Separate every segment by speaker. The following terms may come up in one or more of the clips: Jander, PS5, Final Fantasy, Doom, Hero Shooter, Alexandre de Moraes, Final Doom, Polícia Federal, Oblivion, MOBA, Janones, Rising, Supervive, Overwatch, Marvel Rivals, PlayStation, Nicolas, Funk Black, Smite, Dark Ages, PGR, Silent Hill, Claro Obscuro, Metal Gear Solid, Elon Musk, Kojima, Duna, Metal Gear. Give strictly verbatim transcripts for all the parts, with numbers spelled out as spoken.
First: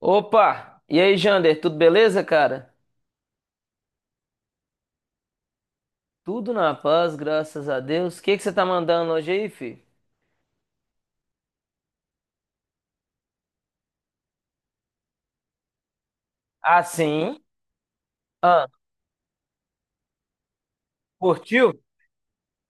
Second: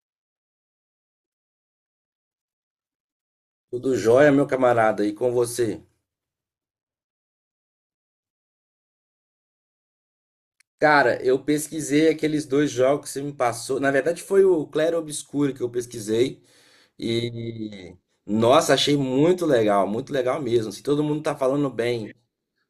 Speaker 1: Opa! E aí, Jander, tudo beleza, cara?
Speaker 2: Tudo jóia, meu camarada, e com você?
Speaker 1: Tudo na paz, graças a Deus. O que que você tá mandando hoje aí, filho?
Speaker 2: Cara, eu pesquisei aqueles dois jogos que você me passou. Na verdade, foi o Claro Obscuro que eu pesquisei.
Speaker 1: Ah, sim.
Speaker 2: E,
Speaker 1: Ah,
Speaker 2: nossa, achei muito legal, muito legal mesmo. Se todo mundo tá falando
Speaker 1: curtiu?
Speaker 2: bem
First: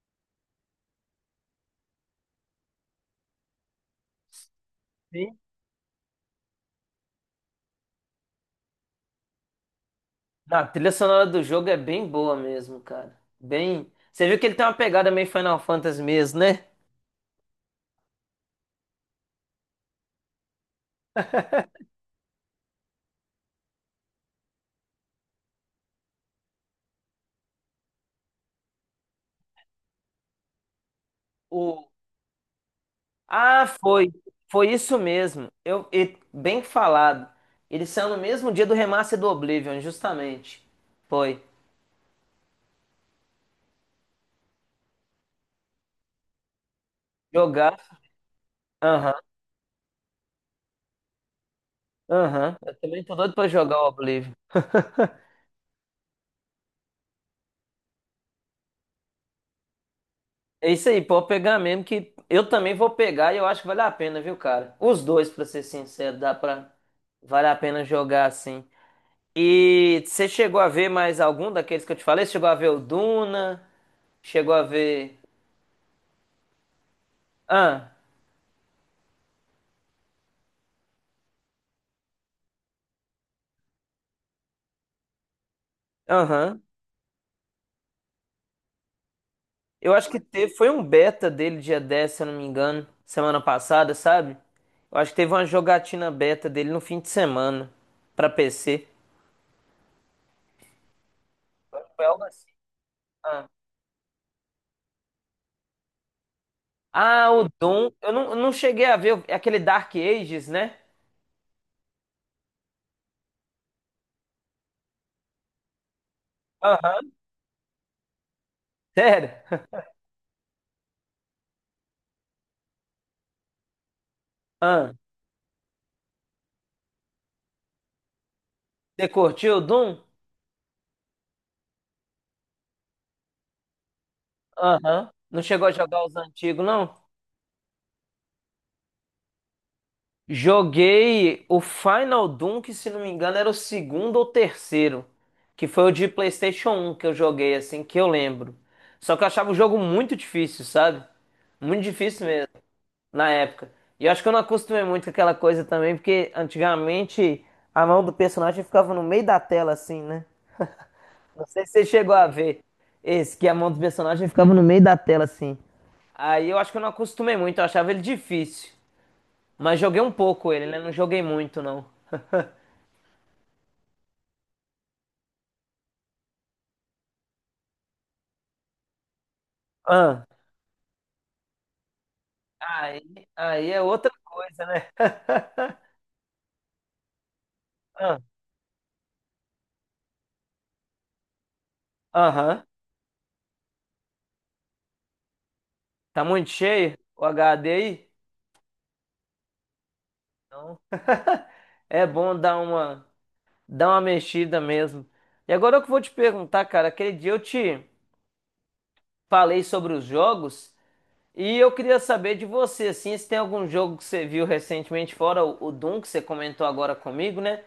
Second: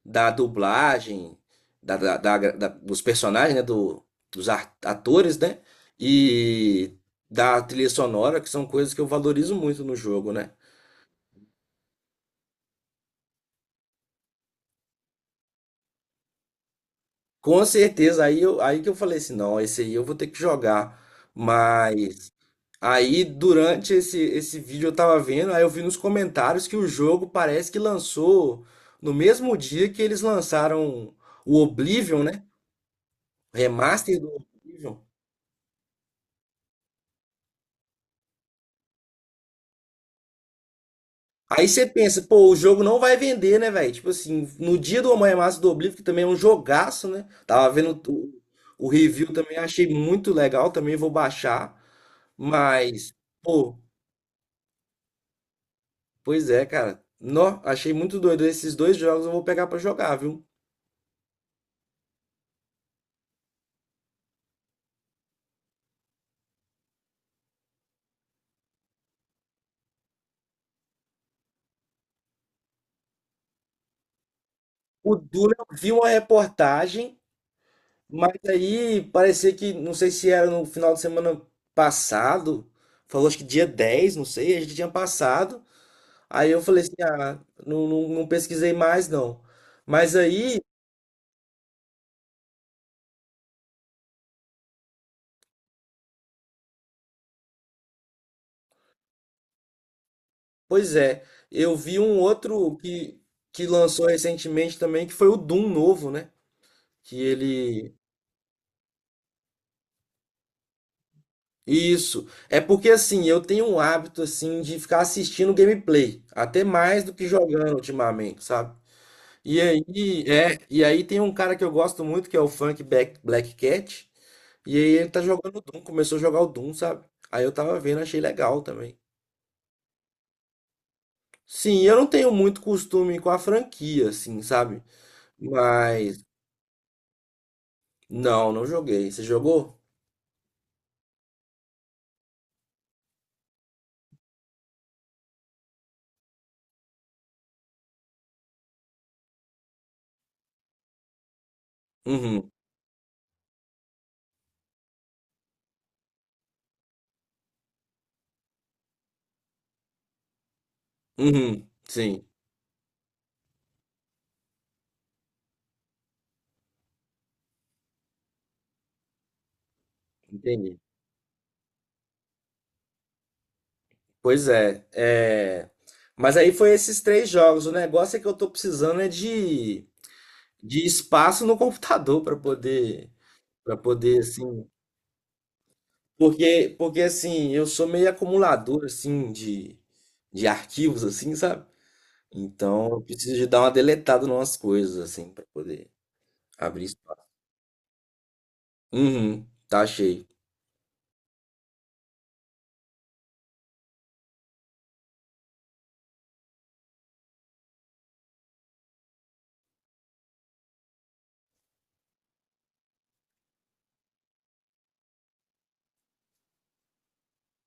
Speaker 2: da dublagem, da, da- da- da- dos personagens, né? do- dos ar- atores,
Speaker 1: Sim.
Speaker 2: né? E da trilha sonora, que são coisas que eu valorizo muito no jogo, né?
Speaker 1: A trilha sonora do jogo é bem boa mesmo, cara. Bem. Você viu que ele tem uma pegada meio Final Fantasy mesmo, né?
Speaker 2: Com certeza, aí, eu, aí que eu falei assim, não, esse aí eu vou ter que jogar. Mas. Aí, durante esse, esse vídeo eu tava vendo, aí eu vi nos comentários que o jogo parece que lançou no mesmo dia que eles lançaram o
Speaker 1: O...
Speaker 2: Oblivion, né? O
Speaker 1: Ah, foi.
Speaker 2: Remaster do
Speaker 1: Foi
Speaker 2: Oblivion.
Speaker 1: isso mesmo. Eu... e- Bem falado. Ele saiu no mesmo dia do remaster do Oblivion, justamente. Foi.
Speaker 2: Aí você pensa, pô, o jogo não vai vender, né, velho? Tipo assim, no dia do remaster do Oblivion, que também é um jogaço, né? Tava
Speaker 1: Jogar.
Speaker 2: vendo o, o review também, achei muito legal, também vou baixar.
Speaker 1: Aham, eu também
Speaker 2: Mas,
Speaker 1: tô doido pra
Speaker 2: pô,
Speaker 1: jogar o Oblivion.
Speaker 2: pois é, cara. Nó, achei muito doido. Esses dois jogos eu vou pegar pra jogar, viu?
Speaker 1: É isso aí, pode pegar mesmo que eu também vou pegar e eu acho que vale a pena, viu, cara? Os dois, pra ser sincero, dá pra. Vale a pena jogar assim. E você chegou a ver mais algum daqueles que eu te falei? Você chegou a ver o Duna? Chegou a
Speaker 2: O
Speaker 1: ver.
Speaker 2: Duna, eu vi uma reportagem,
Speaker 1: Ah,
Speaker 2: mas aí parecia que, não sei se era no final de semana passado, falou acho que dia dez, não sei, a gente tinha passado. Aí eu
Speaker 1: aham.
Speaker 2: falei assim, ah, não, não, não pesquisei mais não.
Speaker 1: Eu acho
Speaker 2: Mas
Speaker 1: que teve,
Speaker 2: aí,
Speaker 1: foi um beta dele dia dez, se eu não me engano, semana passada, sabe? Eu acho que teve uma jogatina beta dele no fim de semana pra P C.
Speaker 2: pois é, eu
Speaker 1: Eu acho que
Speaker 2: vi
Speaker 1: foi
Speaker 2: um
Speaker 1: algo assim.
Speaker 2: outro que, que lançou recentemente também, que foi o Doom novo, né? Que
Speaker 1: Ah, o Doom.
Speaker 2: ele...
Speaker 1: Eu não, eu não cheguei a ver. É aquele Dark Ages, né?
Speaker 2: Isso. É porque assim, eu tenho um hábito assim de ficar assistindo gameplay, até mais
Speaker 1: Aham.
Speaker 2: do que jogando ultimamente, sabe?
Speaker 1: Sério?
Speaker 2: E aí, é, e aí tem um cara que eu gosto muito, que é o Funk Black, Black Cat, e aí
Speaker 1: Ah,
Speaker 2: ele tá jogando Doom, começou a jogar o Doom, sabe? Aí eu tava vendo, achei legal também.
Speaker 1: você curtiu o Doom?
Speaker 2: Sim, eu não tenho muito costume com a franquia, assim, sabe?
Speaker 1: Aham. Não chegou a jogar os
Speaker 2: Mas,
Speaker 1: antigos, não?
Speaker 2: não, não joguei. Você jogou?
Speaker 1: Joguei o Final Doom, que se não me engano era o segundo ou terceiro, que foi o de PlayStation um que eu joguei, assim, que eu lembro. Só que eu achava o jogo muito difícil, sabe? Muito difícil
Speaker 2: Uhum,
Speaker 1: mesmo, na época. E eu acho que eu não acostumei muito com aquela coisa também, porque antigamente a mão do personagem ficava no meio da tela, assim, né? Não sei
Speaker 2: uhum,
Speaker 1: se você chegou
Speaker 2: sim,
Speaker 1: a ver esse, que a mão do personagem ficava no meio da tela, assim. Aí eu acho que eu não acostumei muito, eu achava ele difícil. Mas joguei um pouco ele, né?
Speaker 2: entendi.
Speaker 1: Não joguei muito, não.
Speaker 2: Pois é, é... Mas aí foi esses três jogos. O negócio é que eu tô precisando é de,
Speaker 1: Ah,
Speaker 2: de espaço no computador pra
Speaker 1: aí,
Speaker 2: poder,
Speaker 1: aí
Speaker 2: para
Speaker 1: é outra
Speaker 2: poder,
Speaker 1: coisa,
Speaker 2: assim...
Speaker 1: né?
Speaker 2: Porque, porque assim, eu sou meio
Speaker 1: Ah,
Speaker 2: acumulador assim de, de arquivos assim, sabe?
Speaker 1: aham.
Speaker 2: Então, eu preciso de dar uma deletada em umas coisas assim pra poder
Speaker 1: Tá muito
Speaker 2: abrir
Speaker 1: cheio
Speaker 2: espaço.
Speaker 1: o H D aí?
Speaker 2: Uhum, tá cheio.
Speaker 1: Então, é bom dar uma, dar uma mexida mesmo. E agora eu que vou te perguntar, cara, aquele dia eu te falei sobre os jogos. E eu queria saber de você, assim, se tem algum jogo que você viu recentemente, fora o, o Doom, que você comentou agora comigo, né?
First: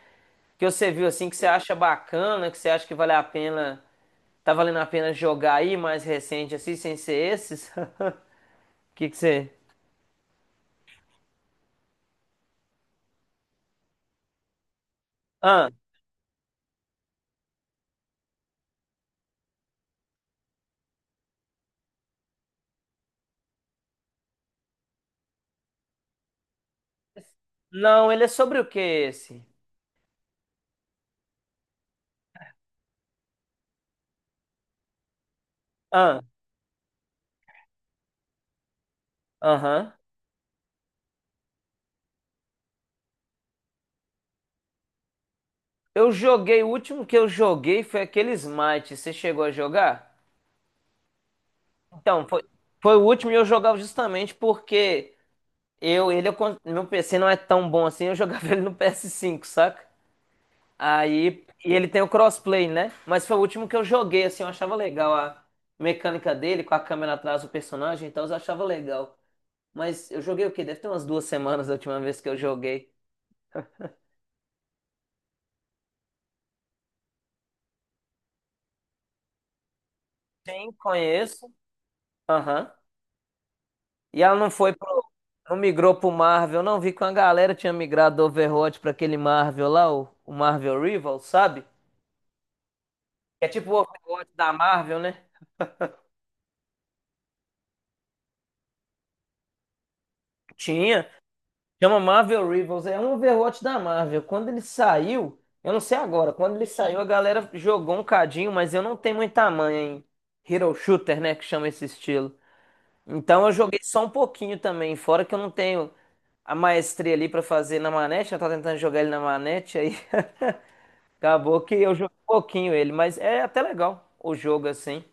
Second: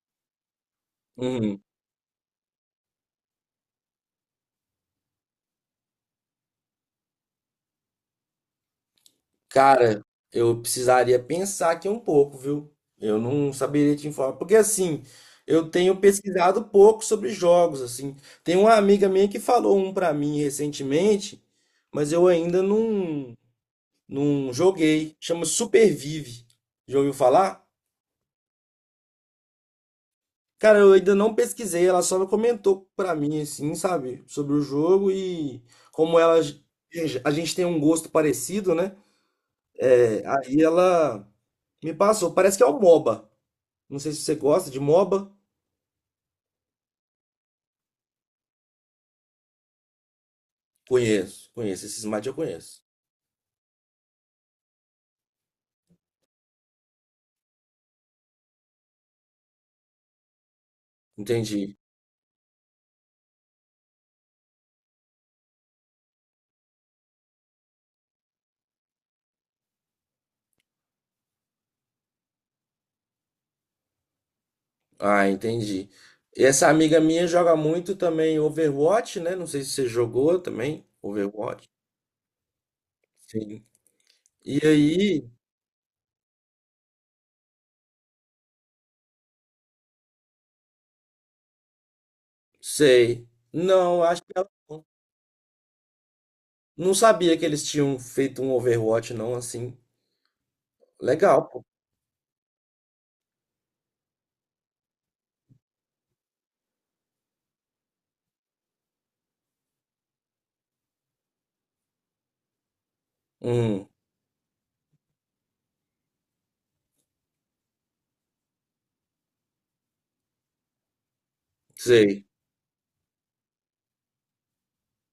Speaker 1: Que você viu, assim, que você
Speaker 2: Uhum.
Speaker 1: acha bacana, que você acha que vale a pena, tá valendo a pena jogar aí mais recente, assim, sem ser esses? O que que você...
Speaker 2: Cara, eu precisaria pensar aqui um pouco, viu? Eu não saberia te informar, porque assim,
Speaker 1: Ah,
Speaker 2: eu tenho pesquisado pouco sobre jogos assim. Tem uma amiga minha que falou um pra mim recentemente, mas eu ainda não. Não joguei. Chama Supervive. Já ouviu falar?
Speaker 1: não, ele é sobre o que esse?
Speaker 2: Cara, eu ainda não pesquisei. Ela só comentou pra mim, assim, sabe? Sobre o jogo e como
Speaker 1: Ah,
Speaker 2: ela. A gente tem um gosto parecido, né?
Speaker 1: aham.
Speaker 2: É, aí ela me passou. Parece que é o MOBA. Não sei se você gosta de MOBA.
Speaker 1: Eu joguei, o último que eu joguei foi aquele Smite, você chegou a jogar?
Speaker 2: Conheço, conheço. Esses
Speaker 1: Então,
Speaker 2: mates eu
Speaker 1: foi,
Speaker 2: conheço.
Speaker 1: foi o último e eu jogava justamente porque... Eu, ele, eu, con- Meu P C não é tão bom assim, eu jogava ele no P S cinco, saca? Aí, e
Speaker 2: Entendi.
Speaker 1: ele tem o crossplay, né? Mas foi o último que eu joguei, assim, eu achava legal a mecânica dele, com a câmera atrás do personagem e tal, eu achava legal. Mas eu joguei o quê? Deve ter umas duas semanas da última vez que eu joguei.
Speaker 2: Ah, entendi. Essa amiga minha joga muito também Overwatch, né? Não sei se você jogou
Speaker 1: Sim,
Speaker 2: também.
Speaker 1: conheço.
Speaker 2: Overwatch.
Speaker 1: Aham.
Speaker 2: Sim.
Speaker 1: E ela não
Speaker 2: E
Speaker 1: foi pro.
Speaker 2: aí.
Speaker 1: Não migrou pro Marvel, não. Vi que uma galera tinha migrado do Overwatch pra aquele Marvel lá, o, o Marvel Rivals, sabe?
Speaker 2: Sei.
Speaker 1: É tipo o
Speaker 2: Não, acho
Speaker 1: Overwatch
Speaker 2: que ela
Speaker 1: da
Speaker 2: não.
Speaker 1: Marvel, né?
Speaker 2: Não sabia que eles tinham feito um Overwatch, não, assim.
Speaker 1: Tinha.
Speaker 2: Legal, pô.
Speaker 1: Chama Marvel Rivals, é um Overwatch da Marvel. Quando ele saiu, eu não sei agora, quando ele saiu a galera jogou um cadinho, mas eu não tenho muita manha em Hero Shooter, né, que chama esse estilo. Então eu joguei
Speaker 2: Hum,
Speaker 1: só um pouquinho também, fora que eu não tenho a maestria ali pra fazer na manete, eu tava tentando jogar ele na manete, aí acabou que eu joguei um
Speaker 2: sei.
Speaker 1: pouquinho ele, mas é até legal o jogo assim.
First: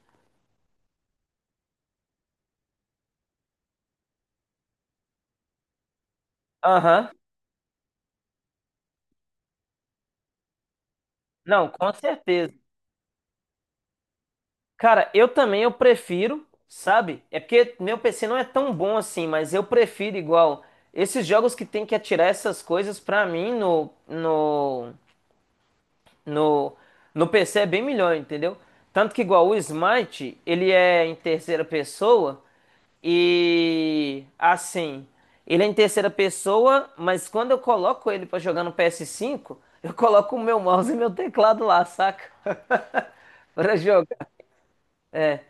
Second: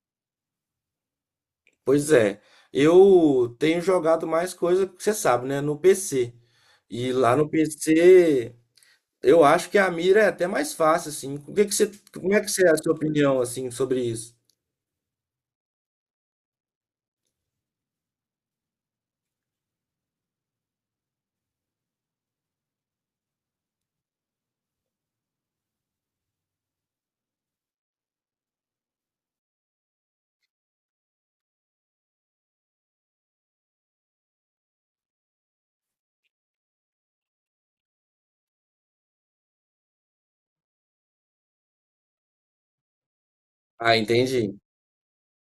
Speaker 2: Pois é. Eu tenho jogado mais coisa, que você sabe, né? No P C.
Speaker 1: Aham.
Speaker 2: E lá no P C, eu acho que a mira é até mais fácil, assim. O que
Speaker 1: Não,
Speaker 2: que você,
Speaker 1: com
Speaker 2: como é que
Speaker 1: certeza.
Speaker 2: você é a sua opinião, assim, sobre isso?
Speaker 1: Cara, eu também eu prefiro, sabe? É porque meu P C não é tão bom assim, mas eu prefiro igual esses jogos que tem que atirar essas coisas pra mim no no no no P C é bem melhor, entendeu? Tanto que igual o Smite, ele é em terceira pessoa e assim, ele é em terceira pessoa, mas quando eu coloco ele pra jogar no P S cinco, eu coloco o meu mouse e meu teclado lá, saca? Pra
Speaker 2: Ah,
Speaker 1: jogar
Speaker 2: entendi.
Speaker 1: é,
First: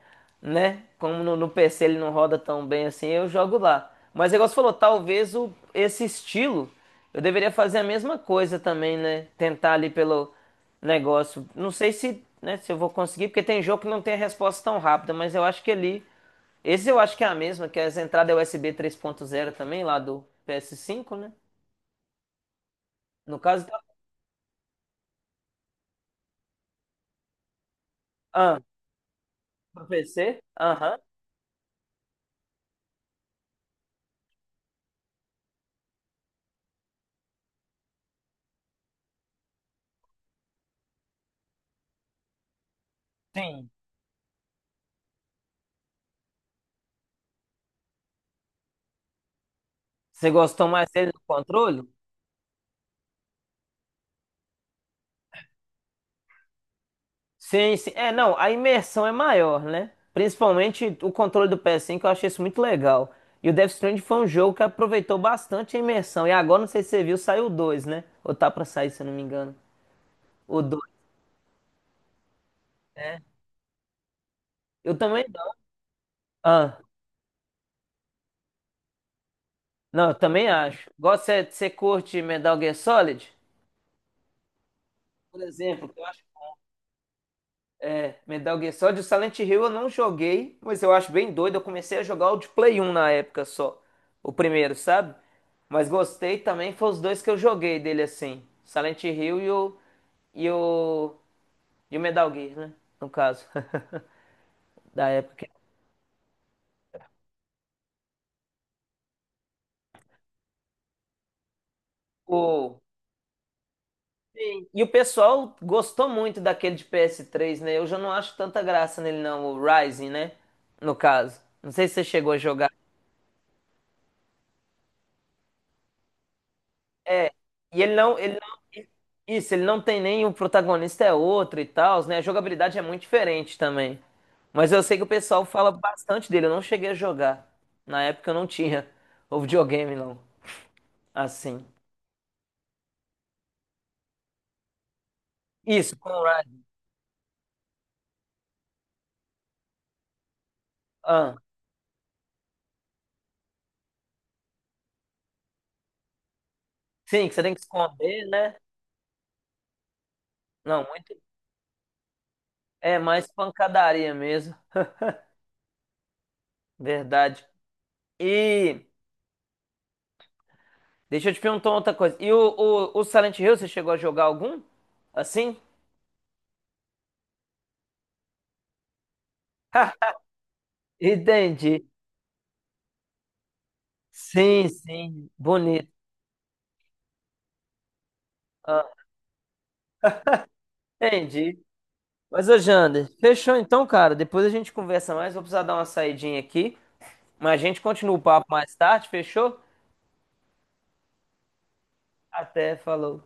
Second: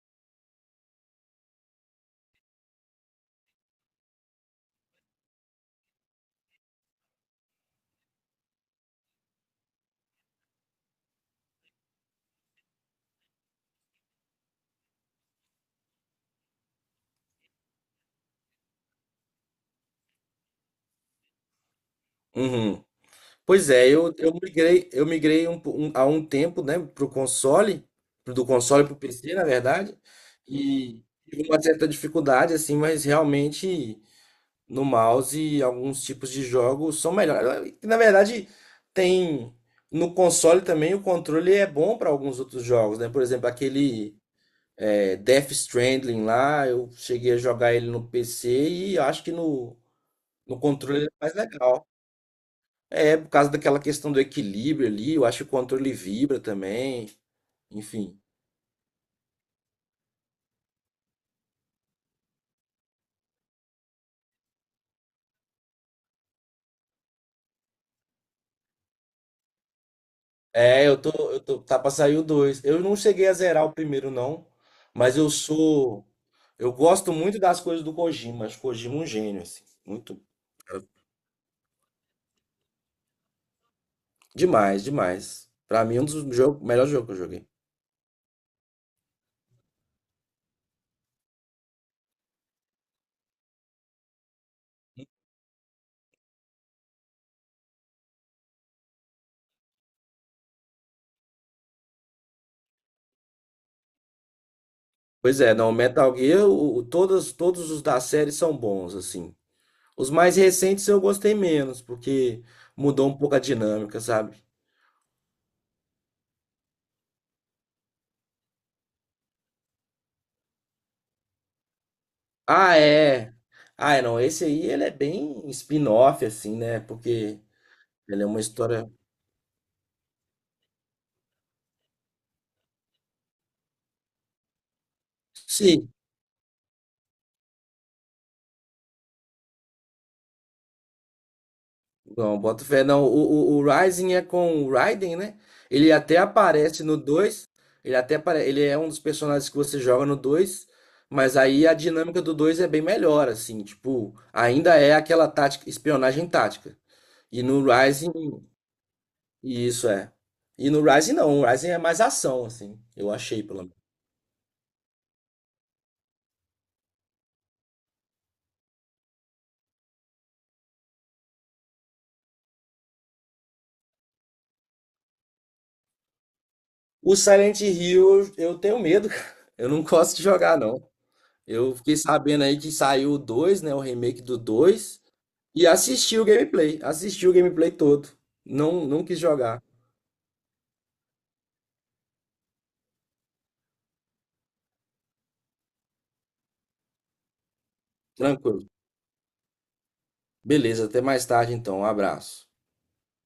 Speaker 1: né? Como no, no P C ele não roda tão bem assim, eu jogo lá. Mas o negócio falou, talvez o, esse estilo eu deveria fazer a mesma coisa também, né? Tentar ali pelo negócio. Não sei se, né, se eu vou conseguir, porque tem jogo que não tem a resposta tão rápida, mas eu acho que ali. Esse eu acho que é a mesma, que é as entradas U S B três ponto zero também, lá do ps cinco, né?
Speaker 2: Uhum.
Speaker 1: No caso,
Speaker 2: Pois
Speaker 1: tá.
Speaker 2: é, eu, eu migrei, eu migrei um, po- um- há um tempo, né, pro console, pro- do
Speaker 1: Ah,
Speaker 2: console pro P C, na
Speaker 1: pro
Speaker 2: verdade,
Speaker 1: P C? Aham.
Speaker 2: e tive uma certa dificuldade, assim, mas realmente no mouse alguns tipos de jogos são melhores. Na verdade, tem no console também o controle é bom para alguns outros jogos, né? Por exemplo,
Speaker 1: Sim.
Speaker 2: aquele é, Death Stranding lá, eu cheguei a jogar ele no P C e eu acho que no,
Speaker 1: Você
Speaker 2: no
Speaker 1: gostou mais
Speaker 2: controle ele é
Speaker 1: dele do
Speaker 2: mais
Speaker 1: controle?
Speaker 2: legal. É, por causa daquela questão do equilíbrio ali, eu acho que o controle vibra também,
Speaker 1: Sim, sim. É,
Speaker 2: enfim.
Speaker 1: não, a imersão é maior, né? Principalmente o controle do P S cinco, eu achei isso muito legal. E o Death Stranding foi um jogo que aproveitou bastante a imersão. E agora, não sei se você viu, saiu o dois, né? Ou tá pra sair, se eu não me engano. O
Speaker 2: É,
Speaker 1: dois.
Speaker 2: eu tô, eu tô, tá pra sair o dois. Eu não cheguei a zerar o primeiro, não,
Speaker 1: Eu
Speaker 2: mas
Speaker 1: também
Speaker 2: eu
Speaker 1: não.
Speaker 2: sou, eu
Speaker 1: Ah,
Speaker 2: gosto muito das coisas do Kojima, acho o Kojima um gênio, assim,
Speaker 1: não, eu
Speaker 2: muito,
Speaker 1: também acho. Gosta, você você curte Metal Gear Solid?
Speaker 2: demais,
Speaker 1: Por
Speaker 2: demais. Pra
Speaker 1: exemplo, que
Speaker 2: mim,
Speaker 1: eu
Speaker 2: um
Speaker 1: acho.
Speaker 2: dos jogos, melhor jogo que eu joguei.
Speaker 1: É, Metal Gear Solid, o Silent Hill eu não joguei, mas eu acho bem doido. Eu comecei a jogar o de Play um na época só, o primeiro, sabe? Mas gostei também, foi os dois que eu joguei dele assim, Silent Hill e o e o e o Metal Gear, né? No caso, da
Speaker 2: Pois
Speaker 1: época.
Speaker 2: é, não, Metal Gear, o, o- todos, todos os da série são bons, assim. Os mais recentes eu gostei menos, porque
Speaker 1: O.
Speaker 2: mudou um pouco a dinâmica, sabe?
Speaker 1: Sim. E o pessoal gostou muito daquele de P S três, né? Eu já não acho tanta graça nele não, o Rising, né? No caso. Não sei se você chegou a jogar.
Speaker 2: Ah, é. Ah, é, não, esse aí ele é bem spin-off, assim, né?
Speaker 1: É,
Speaker 2: Porque
Speaker 1: e ele não,
Speaker 2: ele é
Speaker 1: ele
Speaker 2: uma
Speaker 1: não-
Speaker 2: história.
Speaker 1: isso, ele não tem nem o protagonista é outro e tal, né? A jogabilidade é muito diferente também. Mas eu sei que o pessoal fala
Speaker 2: Sim,
Speaker 1: bastante dele, eu não cheguei a jogar. Na época eu não tinha o videogame, não. Assim.
Speaker 2: não, bota fé, não. O, o, o Rising é com o Raiden, né? Ele
Speaker 1: Isso,
Speaker 2: até
Speaker 1: Conrad.
Speaker 2: aparece no dois. Ele até apare... ele é um dos personagens que você joga no dois.
Speaker 1: Ah,
Speaker 2: Mas aí a dinâmica do dois é bem melhor, assim. Tipo, ainda é aquela tática, espionagem tática.
Speaker 1: sim, que você
Speaker 2: E
Speaker 1: tem que
Speaker 2: no Rising,
Speaker 1: esconder, né?
Speaker 2: isso é. E no
Speaker 1: Não,
Speaker 2: Rising
Speaker 1: muito.
Speaker 2: não, o Rising é mais ação, assim.
Speaker 1: É
Speaker 2: Eu
Speaker 1: mais
Speaker 2: achei, pelo.
Speaker 1: pancadaria mesmo. Verdade. E deixa eu te perguntar outra coisa. E o, o, o Silent Hill, você chegou a jogar algum? Assim?
Speaker 2: O Silent Hill, eu tenho medo, cara. Eu não
Speaker 1: Ha,
Speaker 2: gosto de jogar, não. Eu
Speaker 1: entendi.
Speaker 2: fiquei sabendo aí que saiu o dois, né? O remake do
Speaker 1: Sim,
Speaker 2: dois.
Speaker 1: sim,
Speaker 2: E
Speaker 1: bonito.
Speaker 2: assisti o gameplay. Assisti o gameplay todo. Não,
Speaker 1: Ah,
Speaker 2: não quis jogar.
Speaker 1: entendi. Mas, ô Jander, fechou então, cara. Depois a gente conversa mais. Vou precisar dar uma saidinha aqui. Mas a gente continua o papo
Speaker 2: Tranquilo.
Speaker 1: mais tarde, fechou?
Speaker 2: Beleza, até mais tarde então. Um abraço.
Speaker 1: Até, falou.